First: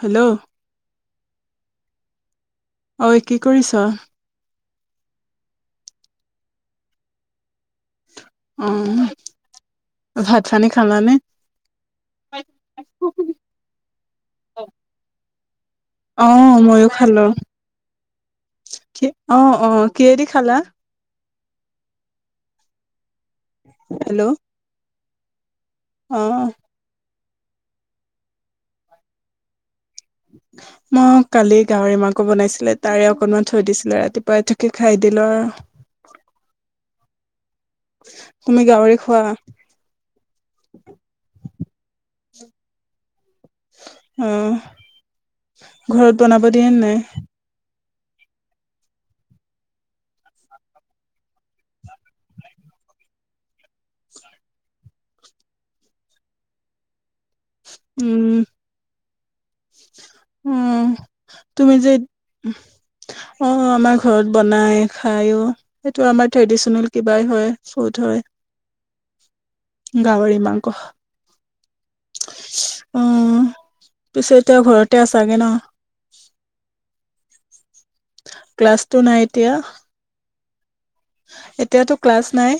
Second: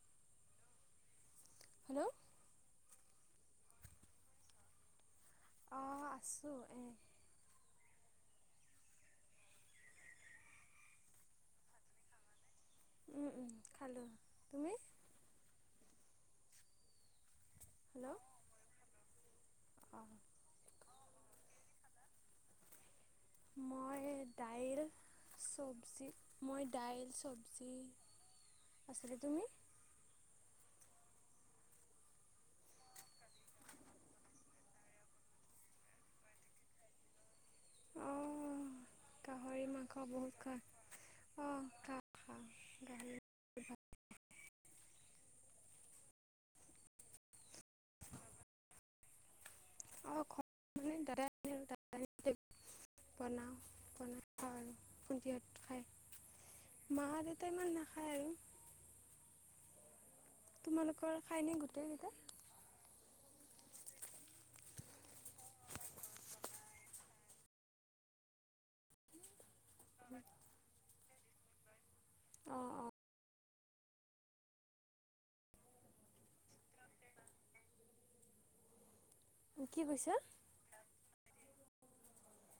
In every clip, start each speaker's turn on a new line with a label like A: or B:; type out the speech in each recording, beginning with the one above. A: Hello
B: hello
A: ঐ কি কৰিছ।
B: অ আছোঁ এই
A: উম ভাত পানী খালানে।
B: উম উম খালোঁ তুমি।
A: অ' ম‌ইও খালোঁ
B: হেল্ল'
A: কি অ' অ'
B: অঁ
A: কিহে দি খালা।
B: মই
A: হেল্ল'
B: দাইল চবজি
A: অ
B: মই দাইল চবজি আছিলে তুমি?
A: [unintelligible] মই কালি গাহৰি মাংস বনাইছিলে তাৰে অকনমান থৈ দিছিলে ৰাতিপুৱা তাকে খাই দিলোঁ আৰু। তুমি গাহৰি খোৱা?
B: খাওঁ বহুত খাওঁ অ' খা- খা গাহৰি
A: অ' ঘৰত বনাব দিয়ে নাই।
B: সেই দাদাই আনে আৰু [unintelligible] বনাও বনাই খাওঁ আৰু ভন্তি হতেও খায়। মা দেউতা ইমান নাখায় আৰু।
A: উম উম
B: তোমালোকৰ খায়নে
A: তুমি যে
B: গোটেইকেইটা
A: অ' অ' আমাৰ ঘৰত বনাই খাইও। সেইটো আমাৰ ট্ৰেডিচনেল কিবাই হয় ফুট হয়। গাহৰি মাংস
B: অঁ অঁ
A: আহ। পিছে এতিয়া ঘৰতে আছাগে ন। ক্লাছ টু নাই এতিয়া
B: কি কৈছা।
A: এতিয়াতো ক্লাছ নাই।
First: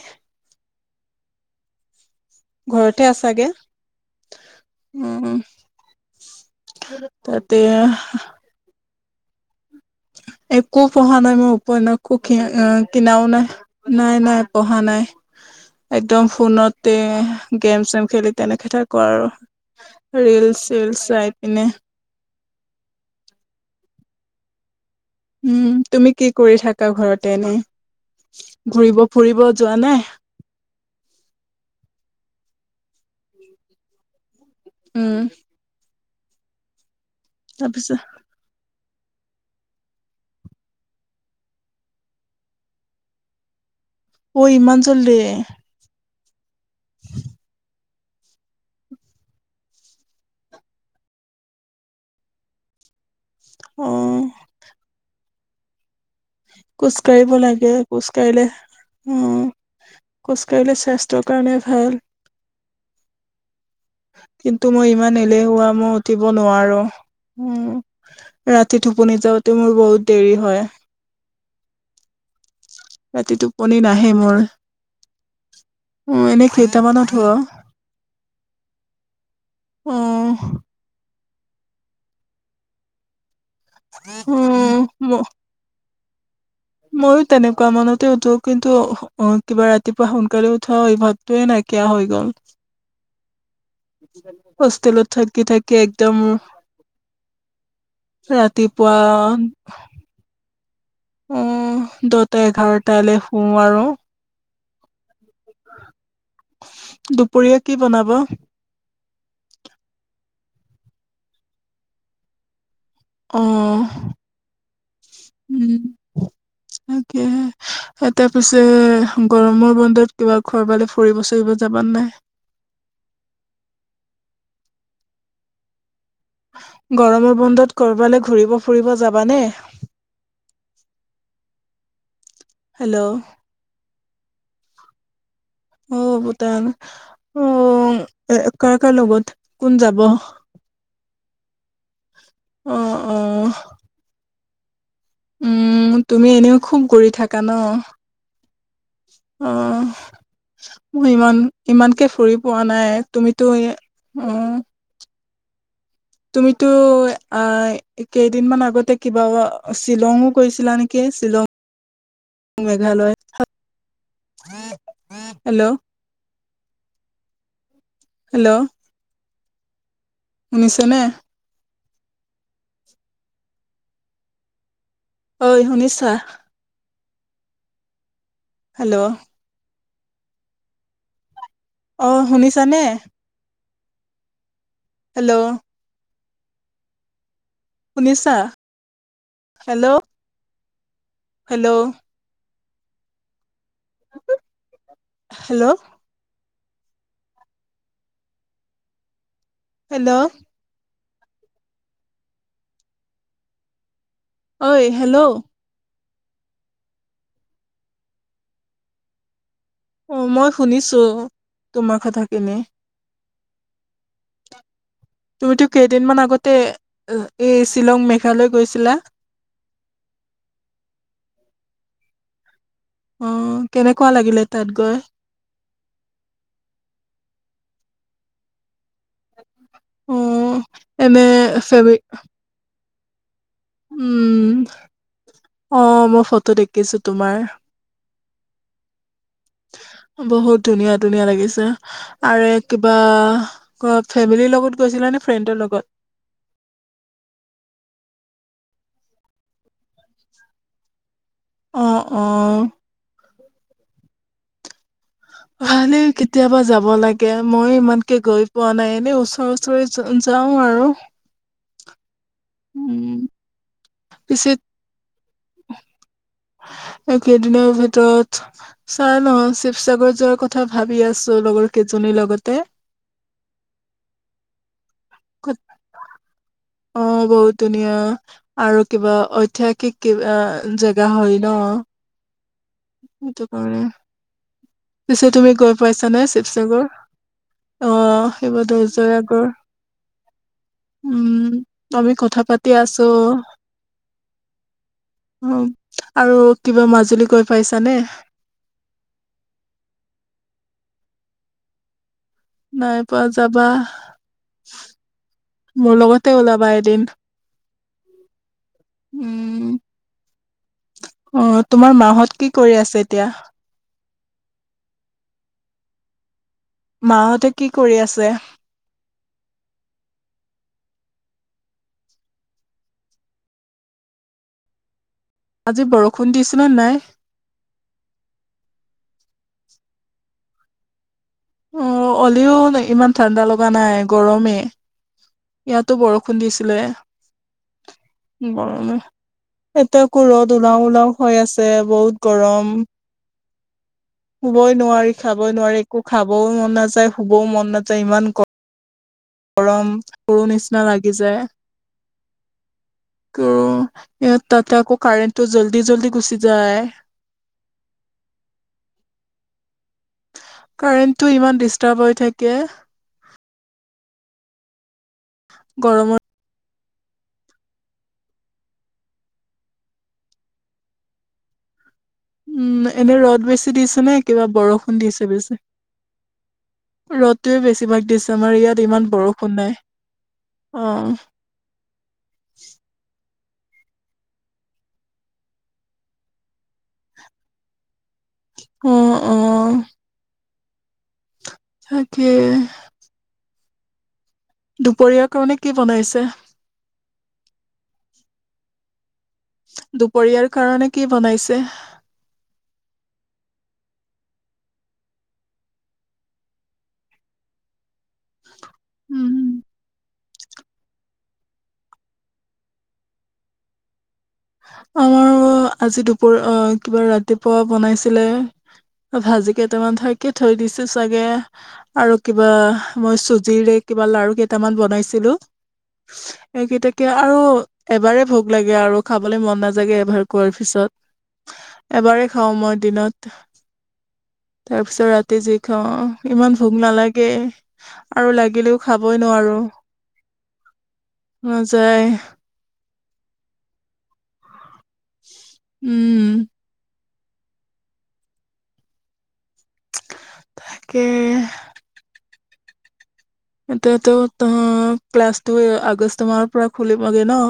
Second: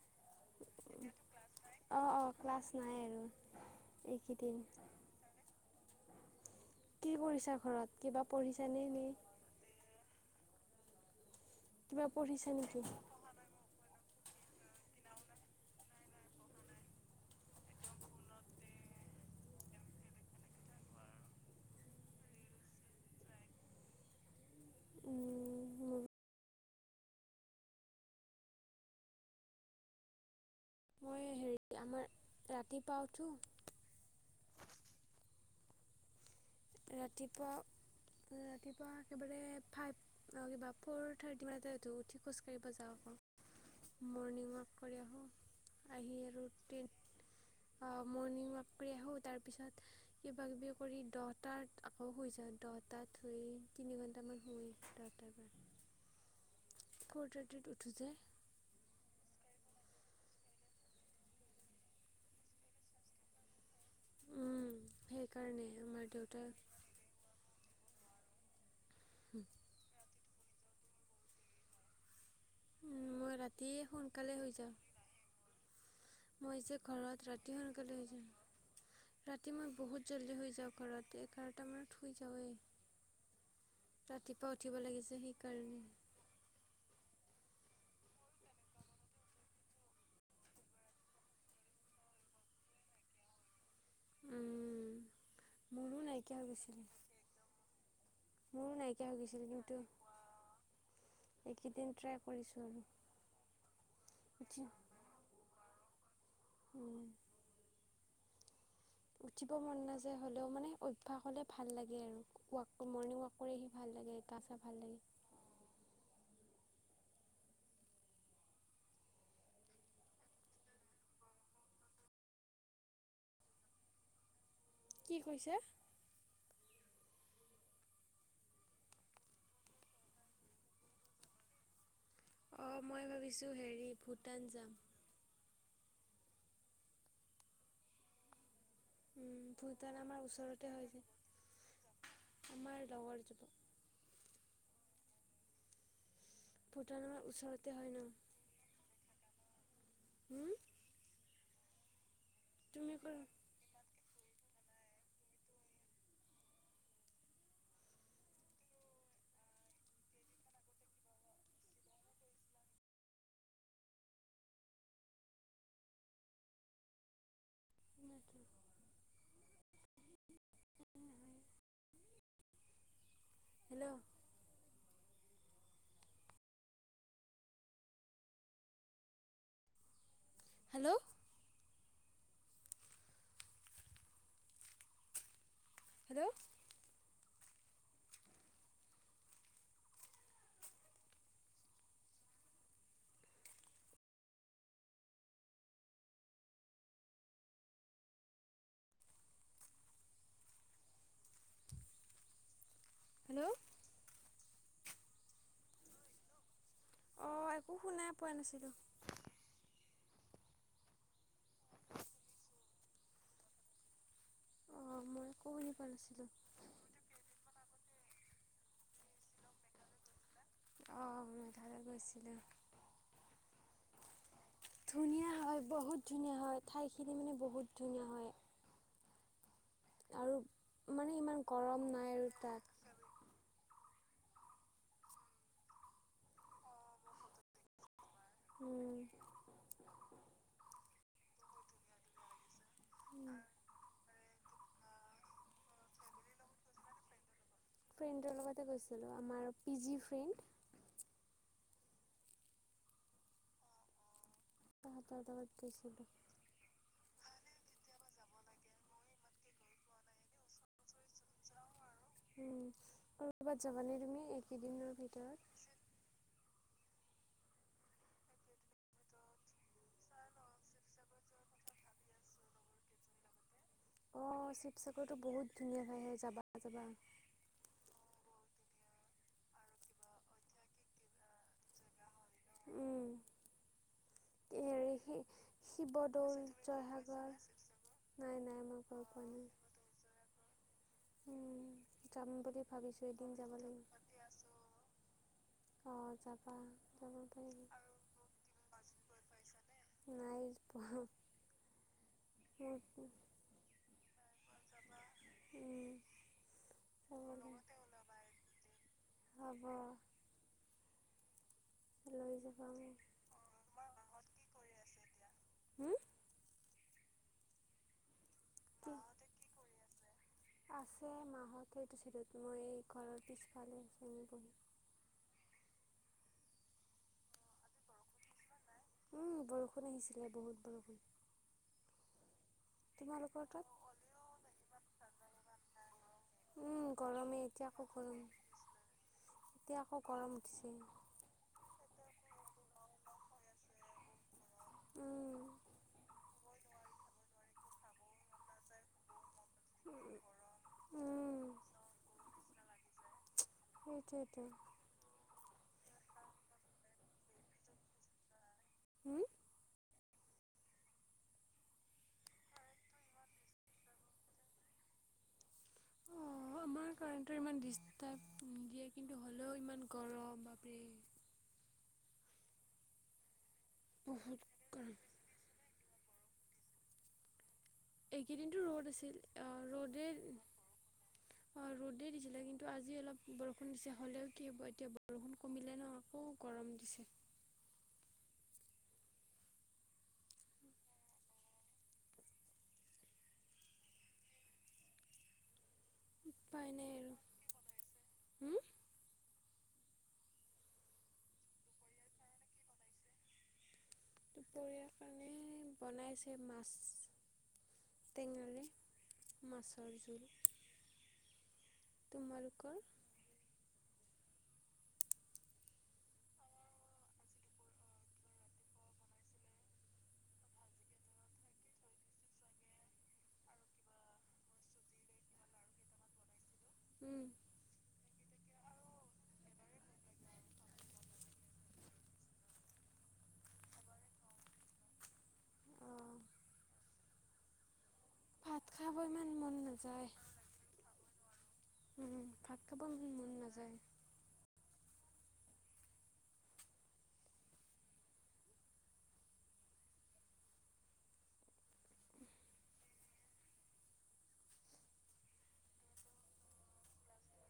B: এতিয়াতো ক্লাছ নাই। অ' অ' ক্লাছ নাই
A: ঘৰতে
B: আৰু
A: আছাগে
B: এইকেইদিন।
A: উম [unintelligible]
B: কি কৰিছা
A: তাতে
B: ঘৰত কিবা পঢ়িছানে নে।
A: একো পঢ়া নাই মই উপন্যাস ও
B: কিবা
A: একো
B: পঢ়িছা নেকি?
A: কিনাও নাই। নাই নাই পঢ়া নাই। একদম ফোনতে গেম চেম খেলি তেনেকে থাকো আৰু। ৰিল চিলচ চাই পিনে। উম তুমি কি কৰি থাকা ঘৰতে এনেই ঘূৰিব ফুৰিব যোৱা নাই।
B: মই হেৰি আমাৰ ৰাতিপুৱা উঠো।
A: উম।
B: ৰাতিপুৱা
A: তাৰপিছত
B: ৰাতিপুৱা একেবাৰে ফাইভ অঁ কিবা ফ'ৰ থাৰ্টি মানতে উঠোঁ, উঠি খোজ কাঢ়িব যাওঁ আকৌ।
A: অ
B: মৰ্ণিং ৱাক
A: ইমান
B: কৰি
A: জল্দি
B: আহোঁ, আহি আৰু টেন্ অ মৰ্ণিং ৱাক কৰি আহোঁ, তাৰপিছত কিব কিবি কৰি দহটাত আকৌ শুই যা। দহটাত শুই
A: অ
B: তিনি ঘণ্টামান শুই দহটাৰ পৰা। ফ'ৰ
A: খোজকাঢ়িব
B: থাৰ্টিত
A: লাগে,
B: উঠো
A: খোজ
B: যে
A: কাঢ়িলে অঁ খোজ কাঢ়িলে স্বাস্থ্যৰ কাৰণে ভাল। কিন্তু
B: উম
A: মই ইমান
B: সেইকাৰণে
A: এলেহুৱা মই
B: আমাৰ
A: উঠিব
B: দেউতাই
A: নোৱাৰো উম। ৰাতি টোপনি যাওঁতেও মোৰ বহুত দেৰি হয়।
B: উম মই ৰাতি
A: টোপনি নাহে মোৰ।
B: সোনকালে শুই যাওঁ।
A: উম, এনে
B: মই যে
A: কেইটামানত
B: ঘৰত
A: হয়।
B: ৰাতি সোনকালে শুই যাওঁ। ৰাতি মই বহুত
A: উম,
B: জল্দি শুই যাওঁ ঘৰত এঘাৰটা মান শুই যাওঁৱে, ৰাতিপুৱা উঠিব লাগে
A: উম,
B: যে সেইকাৰণে।
A: ময়ো তেনেকুৱা মনতে উঠো কিন্তু অ কিবা ৰাতিপুৱা সোনকালে উঠা অভ্যাস টোৱে নাইকিয়া হৈ গ'ল।
B: উম,
A: হোষ্টেলত থাকি থাকি
B: মোৰো
A: একদম
B: নাইকিয়া হৈ গৈছিলে। মোৰো
A: ৰাতিপুৱা
B: নাইকিয়া হৈ গৈছিল কিন্তু
A: উম,
B: এইকেইদিন ট্ৰাই
A: দহটা
B: কৰিছোঁ আৰু।
A: এঘাৰটালৈ শু আৰু।
B: উঠি, উম্।
A: খুৰীয়ে কি বনাব?
B: উঠিব মন নাযায় হ'লেও মানে অভ্যাস হ'লে ভাল লাগে আৰু, কুৱা মৰ্ণিং ৱাৰ্ক কৰি আহি
A: অ',
B: ভাল লাগে, গা চা লাগে।
A: উম তাকেহে এতিয়া পিছে গৰমৰ বন্ধত কিবা কৰবালে ফুৰিব চুৰিব যাবা নে নাই?
B: কি কৈছে?
A: গৰমৰ বন্ধত ক'ৰবালে ঘূৰিব ফুৰিব যাবানে?
B: অ
A: হেল্ল'
B: মই ভাবিছো হেৰি ভূটান যাম।
A: অ ভূটান অ! এ কাৰ কাৰ লগত কোন
B: ভূটান
A: যাব?
B: আমাৰ ওচৰতে হয় যে, আমাৰ
A: অ'
B: লগৰ যাব।
A: অ' উম তুমি এনেও খুব
B: ভূটান
A: ঘূৰি
B: আমাৰ
A: থাকা ন?
B: ওচৰতে হয়
A: অঁহ
B: হুম
A: মই ইমান ইমানকে ফুৰি পোৱা
B: তুমি ক
A: নাই, তুমিতো এ অঁ। তুমিতো আ কেইদিনমান আগতে কিবা শ্বিলংও গৈছিলা নেকি শ্বিলং মেঘালয় হেল্ল। হেল্ল। শুনিছেনে?
B: হেল্ল।
A: ঐ শুনিছা? হেল্ল।
B: হেল্ল?
A: অ শুনিছানে? হেল্ল।
B: হেল্ল!
A: শুনিছা hello? Hello hello hello
B: hello
A: ঐ হেল্ল'
B: অ' একো শুনাই পোৱা নাছিলোঁ।
A: অ' মই শুনিছো তোমাৰ কথাখিনি।
B: অঁ মই একো
A: তুমিতো
B: শুনি পোৱা
A: কেইদিনমান
B: নাছিলোঁ
A: আগতে এ এই শ্বিলং মেঘালয় গৈছিলা?
B: অ' মেঘালয় গৈছিলোঁ।
A: অ' কেনেকুৱা লাগিলে? তাত গৈ?
B: ধুনীয়া হয়, বহুত ধুনীয়া হয়, ঠাইখিনি মানে বহুত ধুনীয়া হয়।
A: অ'
B: আৰু মানে
A: এনে
B: ইমান গৰম
A: ফেমি
B: নাই আৰু তাত।
A: উম, অ' মই ফটো দেখিছোঁ তোমাৰ।
B: উম।
A: বহুত ধুনীয়া ধুনীয়া লাগিছে। আৰে কিবা ক ফেমিলিৰ গৈছিলা বে ফ্ৰেণ্ডৰ লগত?
B: ফ্ৰেণ্ডৰ লগতে গৈছিলোঁ, আমাৰ পি জি ফ্ৰেণ্ড।
A: অ' অ'।
B: তাহাঁতৰ লগত
A: ভালে
B: গৈছিলোঁ
A: কিট কেতিয়াবা যাব লাগে। মই ইমানকে গৈ পোৱা নাই, এনেই ওচৰ ওচৰে য যাওঁ আৰু।
B: উম, কৰবাত যাবানে তুমি
A: পিছে
B: এইকেইদিনৰ ভিতৰত?
A: এইকেইদিনৰ ভিতত চাই লওঁ, শিৱসাগৰ যোৱাৰ কথা ভাবি আছোঁ লগৰকেইজনীৰ লগতে।
B: অ' শিৱসাগৰটো বহুত
A: ক'ত
B: ধুনীয়া ঠাই হয়, যাবা যাবা।
A: অ' বহুত ধুনীয়া আৰু কিবা ঐতিহাসিক কিবা জেগা হয় ন! সেইটোকাৰনে
B: ৰে সি শিৱদৌল,
A: শিৱসাগৰ
B: জয়সাগৰ
A: অ
B: নাই নাই
A: শিৱদৌল
B: মই গৈ পোৱা
A: আগৰ
B: নাই উম,
A: আমি
B: যাম
A: কথা
B: বুলি
A: পাতি আছো
B: ভাবিছোঁ, এদিন যাব লাগিব।
A: অ,
B: অ'
A: আৰু
B: যাবা
A: কিবা
B: যাব
A: মাজুলী গৈ
B: পাৰিম
A: পাইছানে
B: নাই পঢ়া।
A: নাই পোৱা যাবা, মোৰ
B: উম,
A: লগতে ওলাবা এদিন।
B: [unintelligible] হ'ব।
A: উম অ' তোমাৰ
B: লৈ
A: মাহঁত কি
B: যাবা
A: কৰি
B: মোক।
A: আছে এতিয়া?
B: হম?
A: মাহঁতে কি কৰি আছে?
B: [unintelligible] আছে মাহঁত সেইটো ছাইডত, মই এই ঘৰৰ পিছফালে হেৰিতো
A: আজি বৰষুণ দিছে নে নাই?
B: উম, বৰষুণ আহিছিলে, বহুত বৰষুণ।
A: অ' অলেওঁ ইমান ঠাণ্ডা
B: তোমালোকৰ তাত?
A: লগা নাই, গৰমে। ইয়াতো বৰষুণ দিছিলে
B: উম গৰমেই এতিয়া আকৌ গৰম
A: গৰমে এতিয়া আকৌ ৰ'দ উলাও উলাও হয় আছে, বহুত গৰম। শুবই নোৱাৰি,
B: উম
A: খাবই নোৱাৰি, একো খাবও মন নাযায়, শুবও মন নাযায়, ইমান গ গৰম, মৰো নিচিনা লাগি যায়।
B: উম।
A: ক, ইয়াত
B: সেইটোৱেটো
A: তাতে আকৌ কাৰেণ্টো জল্দি জল্দি গুচি যায়।
B: হুম।
A: কাৰেণ্টো ইমান ডিষ্টাৰ্ব হৈ থাকে।
B: অ
A: গৰমত
B: আমাৰ কাৰেণ্টটো ইমান ডিষ্টাৰ্ব নিদিয়ে, কিন্তু হ'লেও ইমান গৰম বাপৰে।
A: উম, এনে ৰ'দ বেছি দিছে নে
B: বহুত
A: কিবা
B: গৰম
A: বৰষুণ দিছে বেছি? ৰ'দ টোয়ে বেছিভাগ দিছে,
B: এইকেইদিনটো
A: আমাৰ ইয়াত
B: ৰ'দ
A: ইমান
B: আছিল
A: বৰষুণ নাই। অ।
B: অঁ ৰ'দেই দিছিলে, কিন্তু আজি অলপ বৰষুণ দিছে, হ'লেও কি হ'ব, এতিয়া বৰষুণ কমিলে ন আকৌ গৰম দিছে।
A: উম, উম। তাকে। দুপৰীয়াৰ কাৰণে কি বনাইছে?
B: উপায় নাই আৰু। হুম
A: দুপৰীয়াৰ কাৰণে কি বনাইছে?
B: দুপৰীয়াৰ কাৰণে বনাইছে মাছ, টেঙাৰে।
A: উম,
B: মাছৰ জোল। তোমালোকৰ?
A: আমাৰ আজি দুপৰ অ কিবা ৰাতিপুৱা বনাইছিলে। ভাজি কেইটামান থাকে, থৈ দিছো চাগে। আৰু কিবা, মই চুজিৰে কিবা লাৰু কেইটামান বনাইছিলো। এইকেইটাকে,
B: উম
A: আৰু এবাৰে ভোক লাগে আৰু। খাবলৈ মন নাযায়গে এবাৰ খোৱাৰ পিছত। এবাৰেই খাওঁ মই দিনত। তাৰপিছত ৰাতি যি খাওঁ,
B: অঁ
A: ইমান ভোক নালাগে, আৰু লাগি
B: ভাত
A: গিলেও
B: খাব
A: খাবই
B: ইমান
A: নোৱাৰো,
B: মন নাযায়
A: নাযায়।
B: উম ভাত খাব মন নাযায়।
A: উম। তাকে। এতিয়াতো ত, ক্লাছটো আগষ্ট মাহৰ পৰা খুলিবগে ন?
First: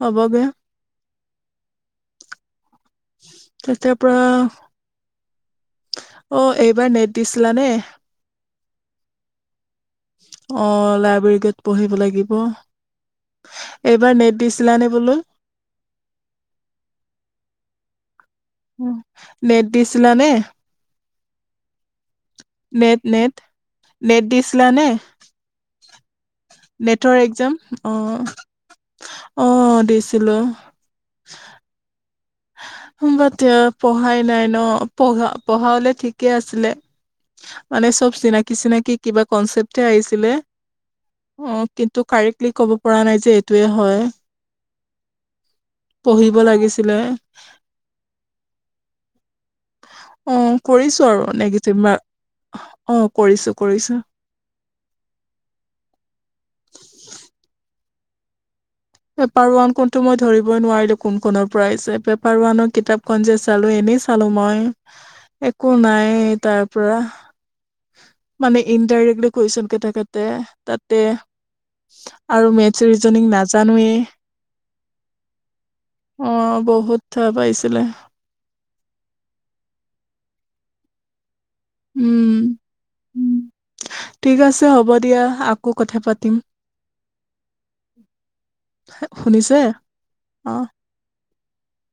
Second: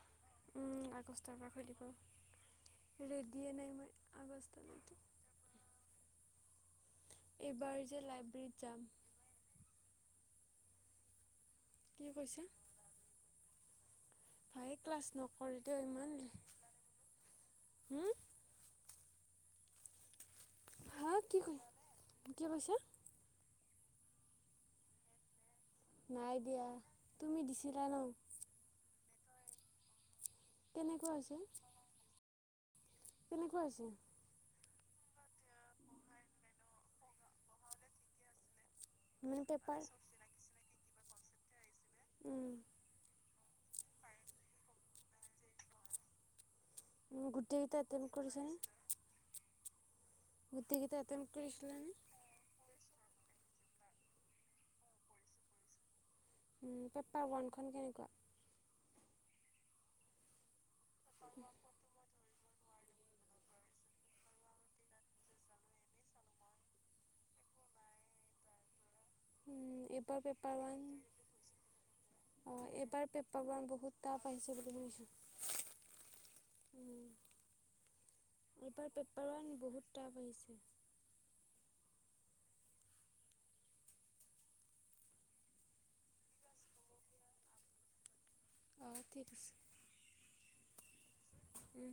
A: হবগে।
B: উম আগষ্টৰ পৰা খুলিব। ৰেডিয়ে নাই মই
A: তেতিয়াৰ পৰা
B: আগষ্টলৈকে।
A: অ, এইবাৰ নেট দিছিলা নে
B: এইবাৰ যে লাইব্ৰেৰীত যাম।
A: অ, লাইব্ৰেৰীত গৈ পঢ়িব
B: কি
A: লাগিব।
B: কৈছে
A: এইবাৰ নেট
B: ভাই
A: দিছিলানে
B: ক্লাছ
A: বোলো
B: নকৰিটো ইমান। হম?
A: নেট দিছিলা নে?
B: হা কি কৈ কি কৈছে
A: নেট, নেট? নেট দিছিলানে?
B: নাই দিয়া।
A: নেটৰ
B: তুমি
A: এক্জাম
B: দিছিলা
A: অ।
B: ন
A: অ দিছিলো।
B: কেনেকুৱা হৈছে? কেনেকুৱা
A: [unintelligible]
B: হৈছে
A: পঢ়ায় নাই ন। পঢ়া, পঢ়া হ'লে ঠিকে আছিলে। মানে চব চিনাকি চিনাকি কিবা
B: মানে পেপাৰ
A: কনচেপটহে আহিছিলে। অ, কিন্তু কাৰেক্টলি
B: উম,
A: ক'ব পৰা নাই যে এইটোৱে হয়। পঢ়িব লাগিছ
B: উম গোটেই কেইটা এটেম্প কৰিছানে?
A: উম
B: গোটেইকেইটা
A: কৰিছো আৰু
B: এটেম্প
A: নিগেটিভ
B: কৰিছিলানে
A: মাৰ্ক। অ কৰিছো, কৰিছো।
B: উম, পেপাৰ ওৱানখন কেনেকুৱা?
A: পেপাৰ ওৱান কোনটো মই ধৰিবই নোৱাৰিলো, কোন কোনৰ পৰা আহিছে পেপ পাৰৱানৰ কিতাপখন যে চালো, এনেই চালো মই। একো নাইয়ে তাৰ পৰা, মানে ইনডাইৰেক্টলি পইচা
B: উম,
A: কেইটা
B: এইবাৰ
A: কাটে,
B: পেপাৰ ওৱান
A: তাতে আৰু
B: অঁ
A: মেটচ
B: এইবাৰ
A: ৰিজনিং
B: পেপাৰ
A: নাজ
B: ওৱান বহুত
A: জানোৱেই,
B: টাফ আহিছে বুলি শুনিছোঁ
A: অ', বহুত
B: উম,
A: টাফ আহিছিলে।
B: এইবাৰ পেপাৰ ওৱান বহুত টাফ আহিছে।
A: উম উ ঠিক আছে হ'ব দিয়া, আকৌ কথা পাতিম।
B: অঁ ঠিক আছে
A: শুনিছে অ'
B: উম